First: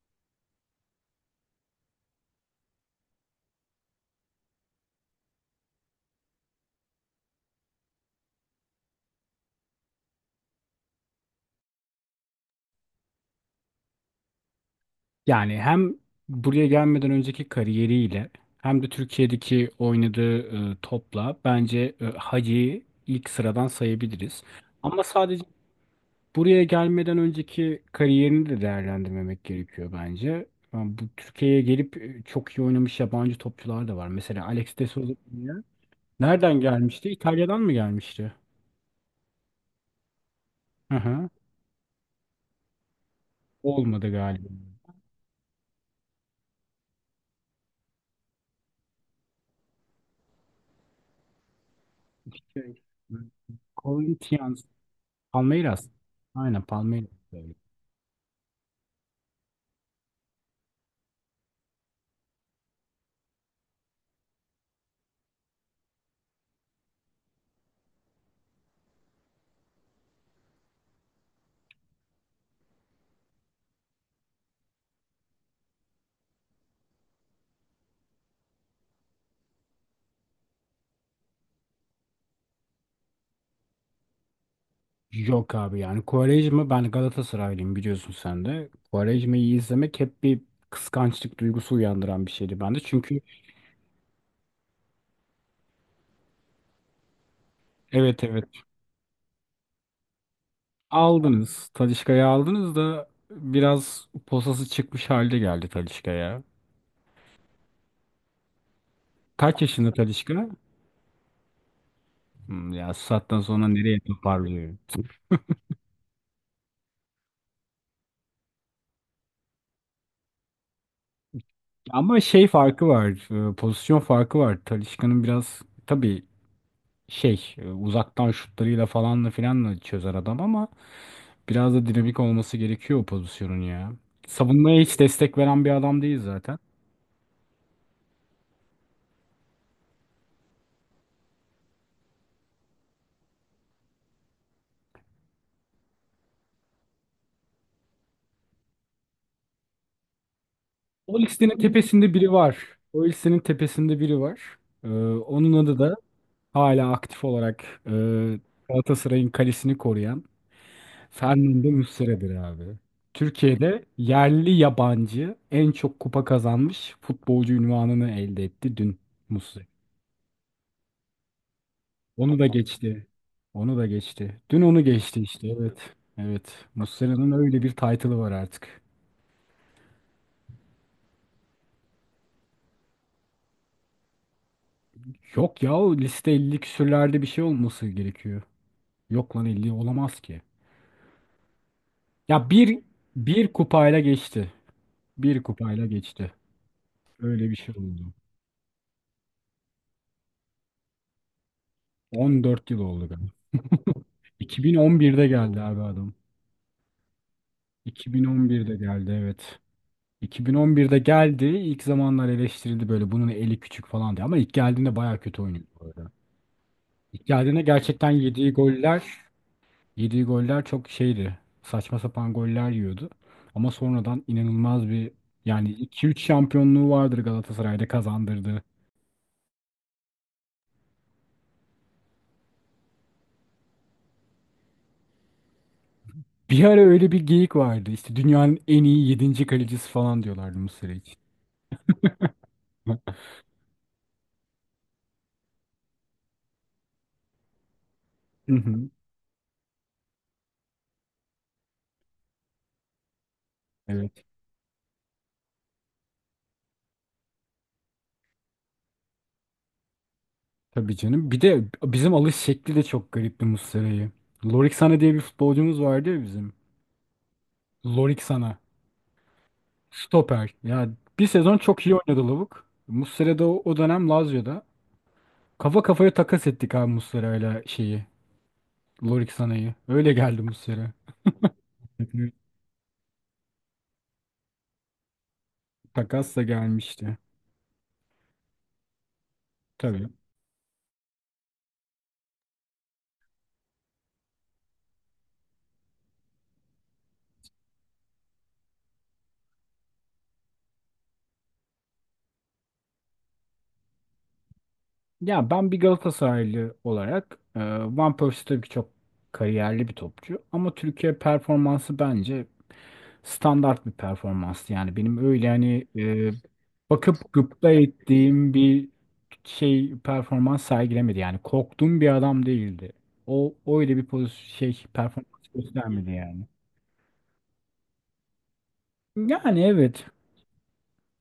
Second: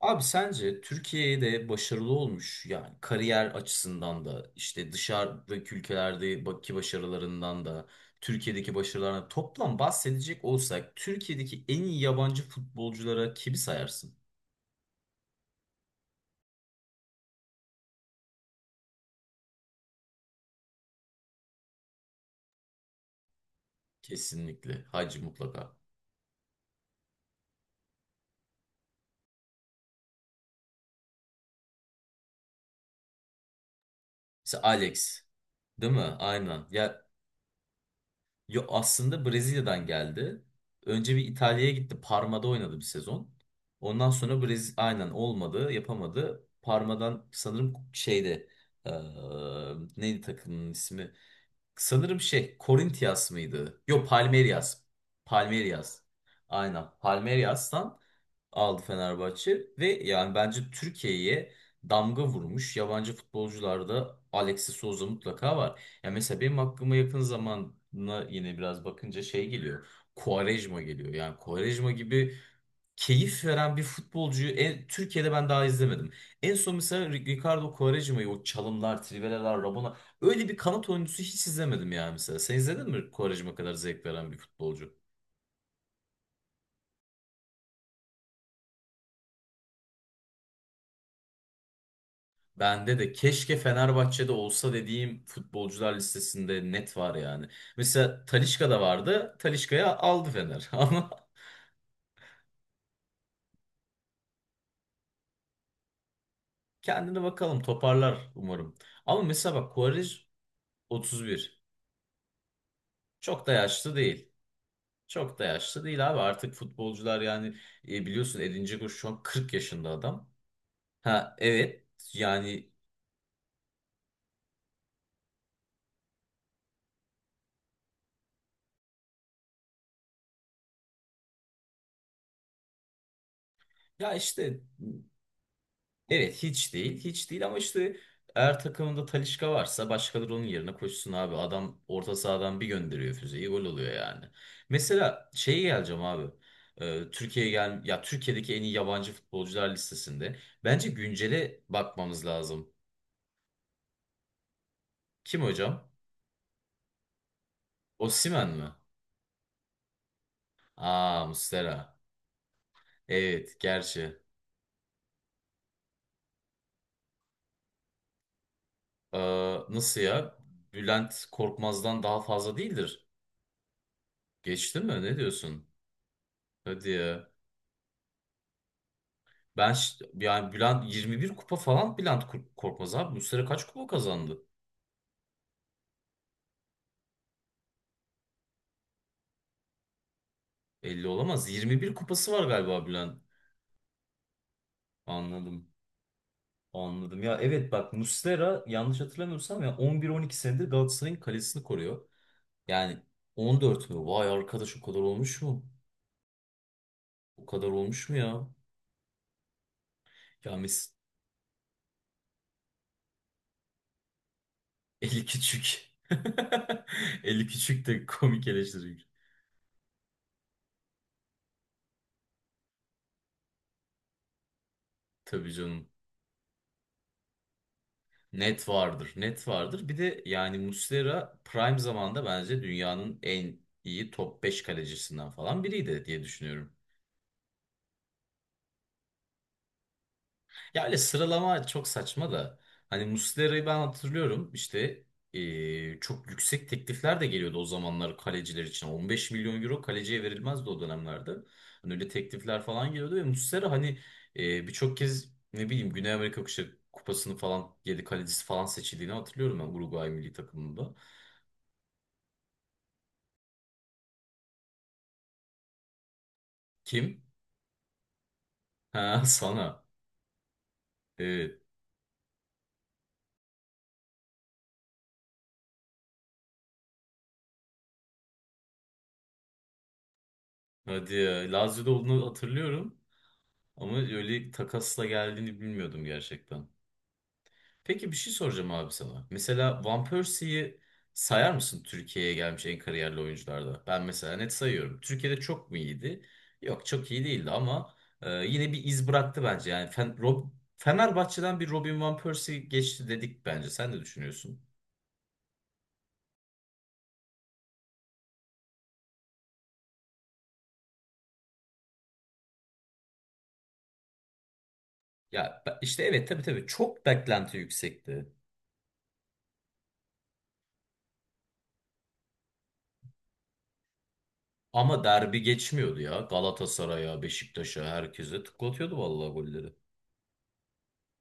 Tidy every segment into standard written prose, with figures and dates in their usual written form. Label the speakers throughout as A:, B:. A: Abi sence Türkiye'de başarılı olmuş yani kariyer açısından da işte dışarıdaki ülkelerdeki başarılarından da Türkiye'deki başarılarına toplam bahsedecek olsak Türkiye'deki en iyi yabancı futbolculara kimi sayarsın?
B: Yani hem buraya gelmeden önceki kariyeriyle hem de Türkiye'deki oynadığı topla bence Hacı'yı ilk sıradan sayabiliriz.
A: Kesinlikle.
B: Ama
A: Hacı
B: sadece
A: mutlaka.
B: buraya gelmeden önceki kariyerini de değerlendirmemek gerekiyor bence. Yani bu Türkiye'ye gelip çok iyi oynamış yabancı topçular da var. Mesela
A: Mesela
B: Alex de Souza
A: Alex. Değil mi?
B: nereden
A: Aynen. Ya.
B: gelmişti? İtalya'dan mı gelmişti?
A: Yo, aslında Brezilya'dan geldi.
B: Hı
A: Önce bir
B: hı.
A: İtalya'ya gitti. Parma'da oynadı bir sezon.
B: Olmadı
A: Ondan sonra
B: galiba.
A: Aynen olmadı, yapamadı. Parma'dan sanırım şeyde eee, neydi takımın ismi? Sanırım şey
B: Şey,
A: Corinthians mıydı? Yok
B: Corinthians,
A: Palmeiras.
B: Palmeiras.
A: Palmeiras.
B: Aynen
A: Aynen.
B: Palmeiras.
A: Palmeiras'tan aldı Fenerbahçe ve yani bence Türkiye'ye damga vurmuş yabancı futbolcularda Alexis Souza mutlaka var. Ya mesela benim aklıma yakın zamana yine biraz bakınca şey geliyor. Quaresma geliyor. Yani Quaresma gibi keyif veren bir futbolcuyu Türkiye'de ben daha izlemedim. En son mesela Ricardo Quaresma'yı o çalımlar, triveler, Rabona öyle bir kanat oyuncusu hiç izlemedim yani mesela. Sen izledin mi Quaresma kadar zevk veren bir futbolcu?
B: Yok abi, yani Quaresma, ben Galatasaraylıyım, biliyorsun sen de. Quaresma'yı izlemek hep bir kıskançlık duygusu uyandıran bir şeydi bende.
A: Bende de
B: Çünkü
A: keşke Fenerbahçe'de olsa dediğim futbolcular listesinde net var yani. Mesela
B: evet, evet,
A: Talisca da vardı. Talisca'yı aldı Fener. Ama
B: aldınız Talisca'yı, aldınız da biraz posası çıkmış halde geldi Talisca'ya.
A: kendine bakalım toparlar umarım. Ama mesela
B: Kaç
A: bak
B: yaşında
A: Quaresma.
B: Talisca?
A: 31.
B: Hmm, ya sattan
A: Çok da
B: sonra
A: yaşlı
B: nereye
A: değil.
B: toparlıyor?
A: Çok da yaşlı değil abi. Artık futbolcular yani biliyorsun Edin Dzeko şu an 40 yaşında adam. Ha, evet
B: Ama şey
A: yani
B: farkı var, pozisyon farkı var. Talisca'nın biraz tabii şey uzaktan şutlarıyla falanla filanla çözer adam ama biraz da dinamik olması gerekiyor o pozisyonun ya.
A: ya işte
B: Savunmaya hiç destek veren bir adam değil
A: evet
B: zaten.
A: hiç değil. Hiç değil ama işte eğer takımında Talisca varsa başkaları onun yerine koşsun abi. Adam orta sahadan bir gönderiyor füzeyi gol oluyor yani. Mesela şeye geleceğim abi. Türkiye'ye gel ya Türkiye'deki en iyi yabancı futbolcular listesinde bence
B: O listenin
A: güncele
B: tepesinde
A: bakmamız
B: biri var.
A: lazım.
B: O listenin tepesinde biri var. Ee,
A: Kim
B: onun adı
A: hocam?
B: da hala aktif olarak
A: Osimhen mi?
B: Galatasaray'ın kalesini koruyan
A: Aa,
B: Fernando
A: Muslera.
B: Muslera'dır abi.
A: Evet
B: Türkiye'de
A: gerçi.
B: yerli yabancı en çok kupa kazanmış futbolcu unvanını elde etti dün
A: Ee,
B: Muslera.
A: nasıl ya? Bülent Korkmaz'dan daha
B: Onu da
A: fazla
B: geçti.
A: değildir.
B: Onu da geçti. Dün
A: Geçti
B: onu
A: mi? Ne
B: geçti işte.
A: diyorsun?
B: Evet. Evet.
A: Hadi ya.
B: Muslera'nın öyle bir title'ı var artık.
A: Ben yani Bülent 21 kupa falan Bülent Korkmaz abi. Bu sene kaç kupa kazandı?
B: Yok ya, o liste 50 küsürlerde bir şey olması gerekiyor. Yok lan, 50 olamaz ki.
A: 50 olamaz. 21 kupası var
B: Ya, bir
A: galiba Bülent.
B: bir kupayla geçti. Bir
A: Anladım.
B: kupayla geçti.
A: Anladım. Ya,
B: Öyle bir
A: evet
B: şey
A: bak
B: oldu.
A: Muslera yanlış hatırlamıyorsam ya 11-12 senedir Galatasaray'ın kalesini koruyor.
B: 14 yıl
A: Yani
B: oldu galiba.
A: 14 mü? Vay arkadaş o kadar
B: 2011'de
A: olmuş
B: geldi
A: mu?
B: abi adam.
A: O kadar olmuş mu ya?
B: 2011'de geldi, evet.
A: Ya
B: 2011'de geldi. İlk zamanlar eleştirildi böyle bunun eli küçük falan diye. Ama ilk geldiğinde baya
A: 50
B: kötü
A: küçük.
B: oynuyordu.
A: 50
B: Icardi'ne
A: küçük de
B: gerçekten
A: komik
B: yediği
A: eleştiri.
B: goller, yediği goller çok şeydi. Saçma sapan goller yiyordu. Ama sonradan inanılmaz bir,
A: Tabii
B: yani
A: canım.
B: 2-3 şampiyonluğu vardır Galatasaray'da kazandırdığı.
A: Net vardır. Net vardır. Bir de yani Muslera prime zamanda bence dünyanın en iyi top 5 kalecisinden falan biriydi diye
B: Bir
A: düşünüyorum.
B: ara öyle bir geyik vardı. İşte dünyanın en iyi 7. kalecisi falan diyorlardı
A: Ya
B: Muslera
A: öyle
B: için.
A: sıralama çok saçma da. Hani Muslera'yı ben hatırlıyorum işte çok yüksek teklifler de geliyordu o zamanlar
B: Hı
A: kaleciler için.
B: hı.
A: 15 milyon euro kaleciye verilmezdi o dönemlerde. Hani öyle teklifler falan geliyordu ve Muslera hani
B: Evet.
A: birçok kez ne bileyim Güney Amerika Kupası'nı falan yedi kalecisi falan seçildiğini hatırlıyorum ben Uruguay milli takımında.
B: Tabii canım. Bir de bizim alış şekli de çok garipti Muslera'yı. Lorik Sana diye bir futbolcumuz vardı ya bizim.
A: Kim?
B: Lorik Sana.
A: Ha, sana.
B: Stoper. Ya, bir sezon
A: Evet.
B: çok iyi oynadı lavuk. Muslera da o dönem Lazio'da. Kafa kafaya takas ettik abi Muslera'yla şeyi. Lorik Sanay'ı. Öyle geldi Muslera.
A: Hadi ya. Lazio'da olduğunu
B: Tekrar.
A: hatırlıyorum. Ama öyle takasla geldiğini bilmiyordum
B: Takasla
A: gerçekten.
B: gelmişti.
A: Peki bir şey soracağım abi sana. Mesela Van
B: Tabii.
A: Persie'yi sayar mısın Türkiye'ye gelmiş en kariyerli oyuncularda? Ben mesela net sayıyorum. Türkiye'de çok mu iyiydi? Yok çok iyi değildi ama yine bir iz bıraktı bence. Yani Fenerbahçe'den bir Robin Van Persie geçti dedik bence. Sen ne düşünüyorsun?
B: Ya ben bir Galatasaraylı olarak, Van Persie tabii ki çok kariyerli bir topçu. Ama Türkiye performansı bence standart bir performanstı. Yani benim öyle
A: Ya
B: hani,
A: işte evet, tabii tabii çok
B: bakıp
A: beklenti
B: gıpta
A: yüksekti.
B: ettiğim bir şey performans sergilemedi. Yani korktuğum bir adam değildi. O öyle bir pozisyon şey
A: Ama
B: performans
A: derbi geçmiyordu
B: göstermedi
A: ya.
B: yani.
A: Galatasaray'a, Beşiktaş'a, herkese tıklatıyordu vallahi
B: Yani
A: golleri.
B: evet,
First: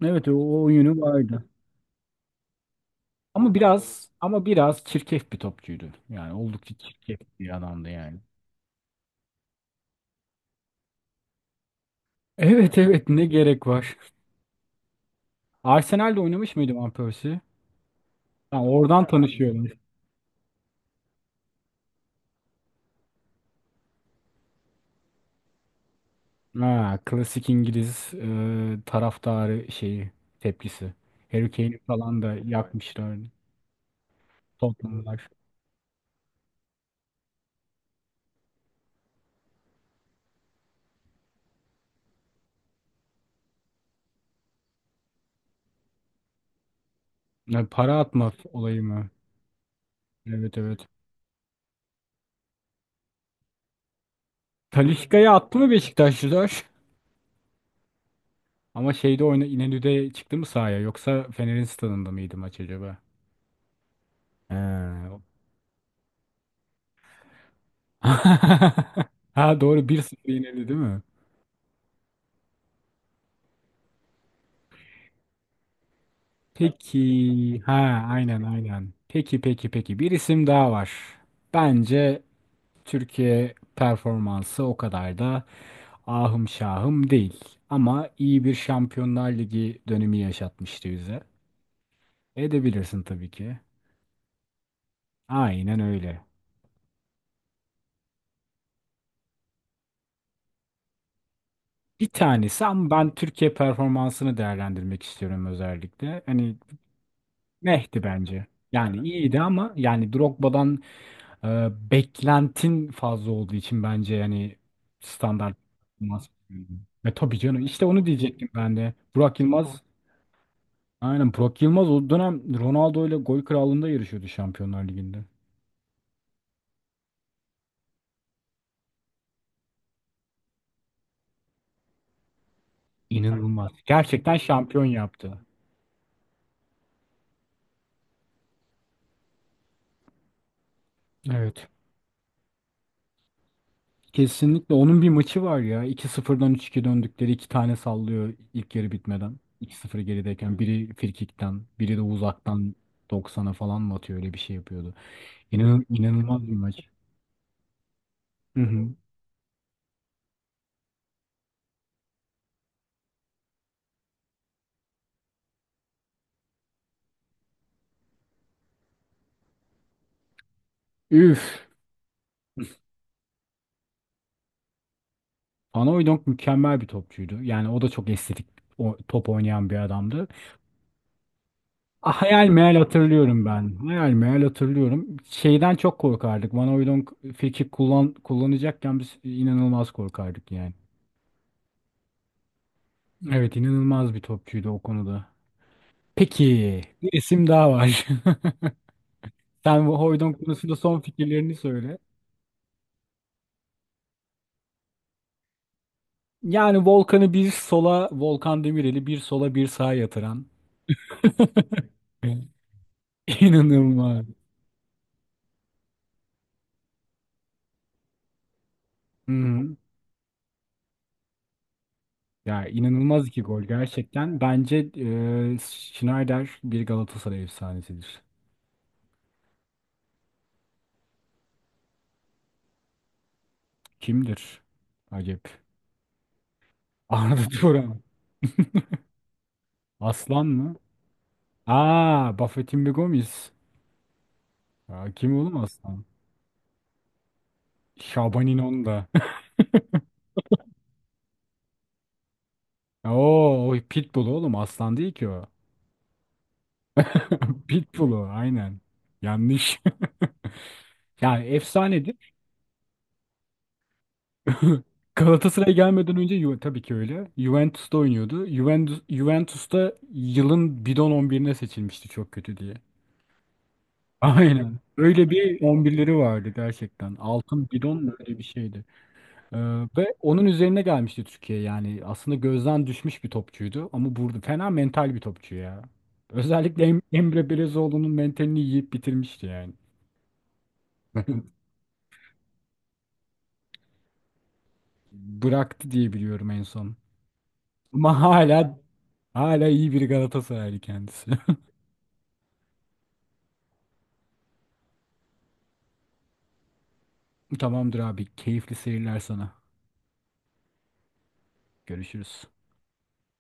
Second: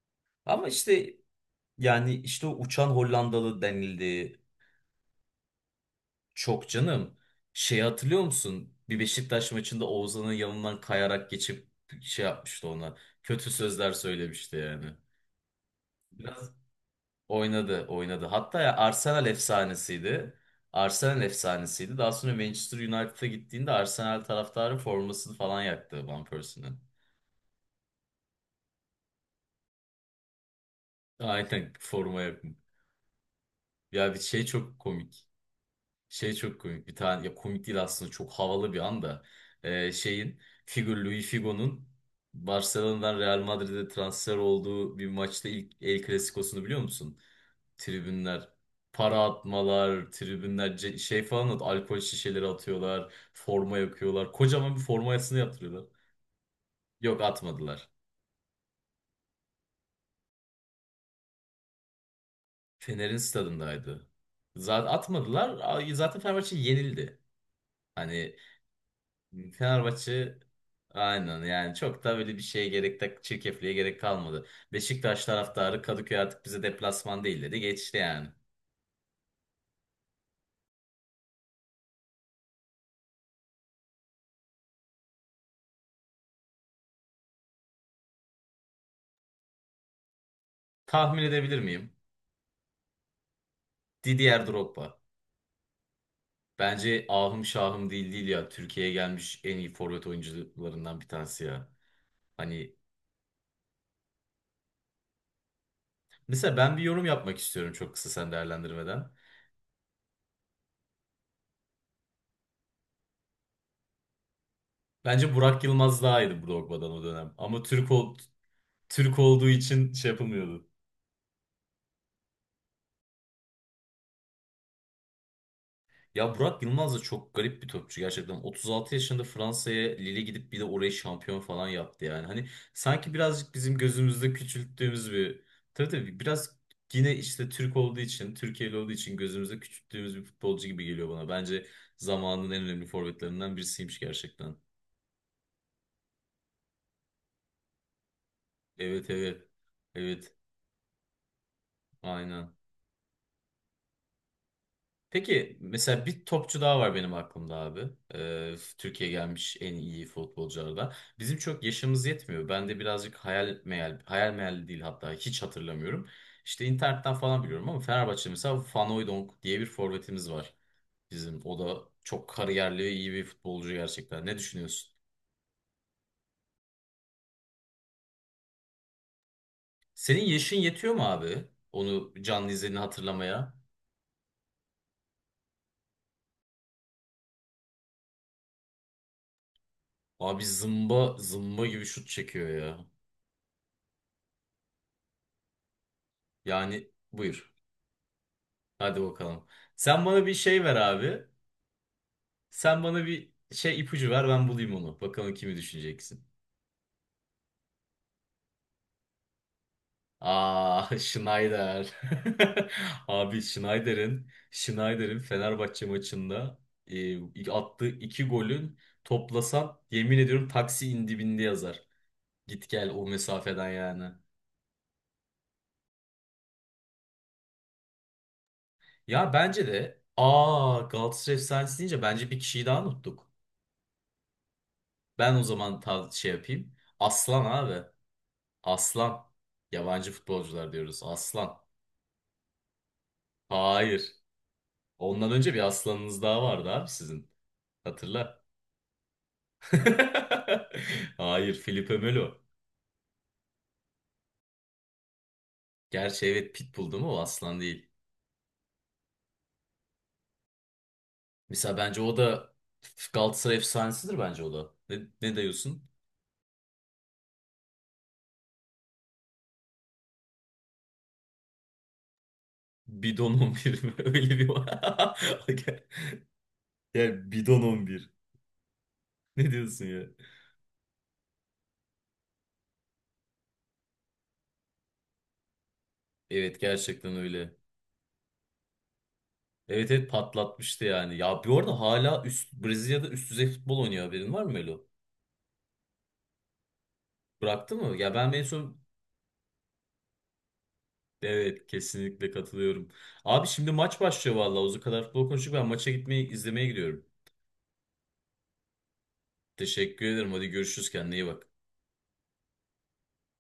B: evet, o,
A: Ama
B: o yönü
A: işte
B: vardı.
A: yani işte o uçan
B: Ama
A: Hollandalı
B: biraz
A: denildi.
B: ama biraz çirkef bir topçuydu. Yani
A: Çok
B: oldukça
A: canım.
B: çirkef bir
A: Şey
B: adamdı yani.
A: hatırlıyor musun? Bir Beşiktaş maçında Oğuzhan'ın yanından kayarak geçip şey yapmıştı
B: Evet,
A: ona.
B: evet, ne
A: Kötü
B: gerek
A: sözler
B: var.
A: söylemişti yani.
B: Arsenal'de
A: Biraz
B: oynamış mıydı Van Persie?
A: oynadı, oynadı.
B: Ha,
A: Hatta ya
B: oradan
A: Arsenal
B: tanışıyorum.
A: efsanesiydi. Arsenal efsanesiydi. Daha sonra Manchester United'a gittiğinde Arsenal taraftarı formasını falan yaktı Van Persie'nin.
B: Ha, klasik İngiliz taraftarı şeyi tepkisi. Harry
A: Aynen
B: Kane'i falan da
A: formaya.
B: yakmışlar.
A: Ya bir şey çok
B: Tottenham'lar.
A: komik. Şey çok komik. Bir tane ya komik değil aslında çok havalı bir anda. Şeyin figür Luis Figo'nun Barcelona'dan Real Madrid'e transfer olduğu bir maçta ilk El Clasico'sunu biliyor musun?
B: Ya, para atma
A: Tribünler
B: olayı mı?
A: para atmalar,
B: Evet,
A: tribünler
B: evet.
A: şey falan alkol şişeleri atıyorlar, forma yakıyorlar. Kocaman bir
B: Talisca'ya
A: formasını
B: attı mı
A: yaptırıyorlar.
B: Beşiktaşlılar?
A: Yok atmadılar.
B: Ama şeyde oyna İnönü'de çıktı mı sahaya, yoksa Fener'in stadında mıydı maç acaba?
A: Fener'in stadındaydı. Zaten
B: Ee,
A: atmadılar. Zaten Fenerbahçe yenildi. Hani
B: Ha doğru, bir 0
A: Fenerbahçe
B: yenildi değil mi?
A: aynen yani çok da böyle bir şeye gerek de çirkefliğe gerek kalmadı. Beşiktaş taraftarı Kadıköy artık bize deplasman değil dedi
B: Peki.
A: geçti
B: Ha,
A: yani.
B: aynen, aynen. Peki, peki, peki. Bir isim daha var. Bence Türkiye performansı o kadar da ahım şahım değil. Ama iyi bir Şampiyonlar Ligi dönemi yaşatmıştı bize.
A: Tahmin edebilir miyim?
B: Edebilirsin tabii ki.
A: Didier Drogba.
B: Aynen öyle.
A: Bence ahım şahım değil değil ya. Türkiye'ye gelmiş en iyi forvet oyuncularından bir tanesi ya.
B: Bir tanesi,
A: Hani
B: ama ben Türkiye performansını değerlendirmek istiyorum özellikle. Hani
A: mesela ben bir yorum yapmak istiyorum çok
B: Mehdi
A: kısa sen
B: bence. Yani
A: değerlendirmeden.
B: iyiydi ama yani Drogba'dan, beklentin fazla olduğu için bence yani
A: Bence
B: standart
A: Burak Yılmaz daha
B: olmaz.
A: iyiydi Drogba'dan o
B: Ve
A: dönem.
B: tabii canım
A: Ama
B: işte onu diyecektim ben de.
A: Türk
B: Burak
A: olduğu
B: Yılmaz,
A: için şey yapılmıyordu.
B: aynen, Burak Yılmaz o dönem Ronaldo ile gol krallığında yarışıyordu Şampiyonlar Ligi'nde.
A: Ya Burak Yılmaz da çok garip bir topçu gerçekten. 36 yaşında Fransa'ya Lille gidip bir de orayı şampiyon falan yaptı yani. Hani sanki birazcık
B: İnanılmaz.
A: bizim gözümüzde
B: Gerçekten şampiyon
A: küçülttüğümüz
B: yaptı.
A: bir... Tabii tabii biraz yine işte Türk olduğu için, Türkiye'li olduğu için gözümüzde küçülttüğümüz bir futbolcu gibi geliyor bana. Bence
B: Evet.
A: zamanın en önemli forvetlerinden birisiymiş gerçekten.
B: Kesinlikle onun bir maçı var ya. 2-0'dan 3-2 döndükleri, iki tane sallıyor ilk yarı
A: Evet
B: bitmeden.
A: evet.
B: 2-0
A: Evet.
B: gerideyken biri frikikten, biri de
A: Aynen.
B: uzaktan 90'a falan mı atıyor, öyle bir şey yapıyordu.
A: Peki
B: İnan
A: mesela bir
B: inanılmaz bir
A: topçu daha
B: maç.
A: var benim aklımda abi.
B: Hı hı.
A: Türkiye gelmiş en iyi futbolculardan. Bizim çok yaşımız yetmiyor. Ben de birazcık hayal meyal, hayal meyal değil hatta hiç hatırlamıyorum. İşte internetten falan biliyorum ama Fenerbahçe mesela Van Hooijdonk diye bir forvetimiz var bizim. O
B: Üf.
A: da çok kariyerli ve iyi bir futbolcu gerçekten. Ne düşünüyorsun?
B: Panayoidong mükemmel bir topçuydu. Yani o da çok estetik top oynayan bir
A: Senin
B: adamdı.
A: yaşın yetiyor mu abi?
B: Ah,
A: Onu
B: hayal
A: canlı
B: meyal
A: izlediğini
B: hatırlıyorum
A: hatırlamaya.
B: ben. Hayal meyal hatırlıyorum. Şeyden çok korkardık. Panayoidong frikik kullanacakken biz inanılmaz
A: Abi
B: korkardık yani.
A: zımba zımba gibi şut çekiyor ya.
B: Evet, inanılmaz bir topçuydu o konuda. Peki,
A: Yani
B: bir isim
A: buyur.
B: daha var.
A: Hadi bakalım.
B: Sen bu
A: Sen bana bir
B: Hoydon
A: şey ver
B: konusunda son
A: abi.
B: fikirlerini söyle.
A: Sen bana bir şey ipucu ver ben bulayım onu. Bakalım kimi düşüneceksin.
B: Yani Volkan'ı bir sola, Volkan Demirel'i bir sola bir sağa yatıran.
A: Aa, Schneider. Abi
B: İnanılmaz.
A: Schneider'in Fenerbahçe maçında attığı iki golün
B: Hı hı.
A: toplasan yemin ediyorum taksi dibinde yazar.
B: Ya,
A: Git gel o
B: inanılmaz iki gol
A: mesafeden yani.
B: gerçekten. Bence Schneider bir Galatasaray efsanesidir.
A: Ya bence de aa, Galatasaray efsanesi deyince bence bir kişiyi daha unuttuk.
B: Kimdir?
A: Ben o
B: Acep.
A: zaman şey yapayım. Aslan
B: Arda
A: abi.
B: Turan.
A: Aslan. Yabancı
B: Aslan
A: futbolcular
B: mı?
A: diyoruz. Aslan.
B: Aa, Buffett'in bir Gomis.
A: Hayır.
B: Ya,
A: Ondan
B: kim
A: önce
B: oğlum
A: bir
B: Aslan?
A: aslanınız daha vardı abi sizin. Hatırla.
B: Şaban İnon'da.
A: Hayır, Felipe Melo.
B: Oo, o Pitbull oğlum, Aslan değil ki o.
A: Gerçi evet Pitbull değil mi o aslan değil.
B: Pitbull'u aynen. Yanlış. Yani
A: Mesela bence o
B: efsanedir.
A: da Galatasaray efsanesidir bence o da. Ne
B: Galatasaray'a
A: diyorsun?
B: gelmeden önce tabii ki öyle. Juventus'ta oynuyordu. Juventus'ta yılın bidon 11'ine seçilmişti çok kötü diye.
A: Bidon 11 mi? Öyle bir
B: Aynen. Öyle bir 11'leri vardı gerçekten.
A: Yani bidon
B: Altın
A: on
B: bidon
A: bir.
B: mu öyle bir şeydi.
A: Ne
B: Ee,
A: diyorsun ya?
B: ve onun üzerine gelmişti Türkiye yani. Aslında gözden düşmüş bir topçuydu ama burada fena mental bir topçu ya.
A: Evet
B: Özellikle
A: gerçekten
B: Emre
A: öyle.
B: Belezoğlu'nun mentalini yiyip bitirmişti yani.
A: Evet evet patlatmıştı yani. Ya bir arada hala Brezilya'da üst düzey futbol oynuyor haberin var mı Melo?
B: Bıraktı diye biliyorum en son.
A: Bıraktı mı? Ya
B: Ama
A: ben en son
B: hala iyi bir Galatasaraylı kendisi.
A: evet kesinlikle katılıyorum. Abi şimdi maç başlıyor vallahi. O kadar futbol konuştuk. Ben maça gitmeyi izlemeye gidiyorum.
B: Tamamdır abi. Keyifli seyirler sana.
A: Teşekkür ederim. Hadi görüşürüz. Kendine iyi bak.
B: Görüşürüz.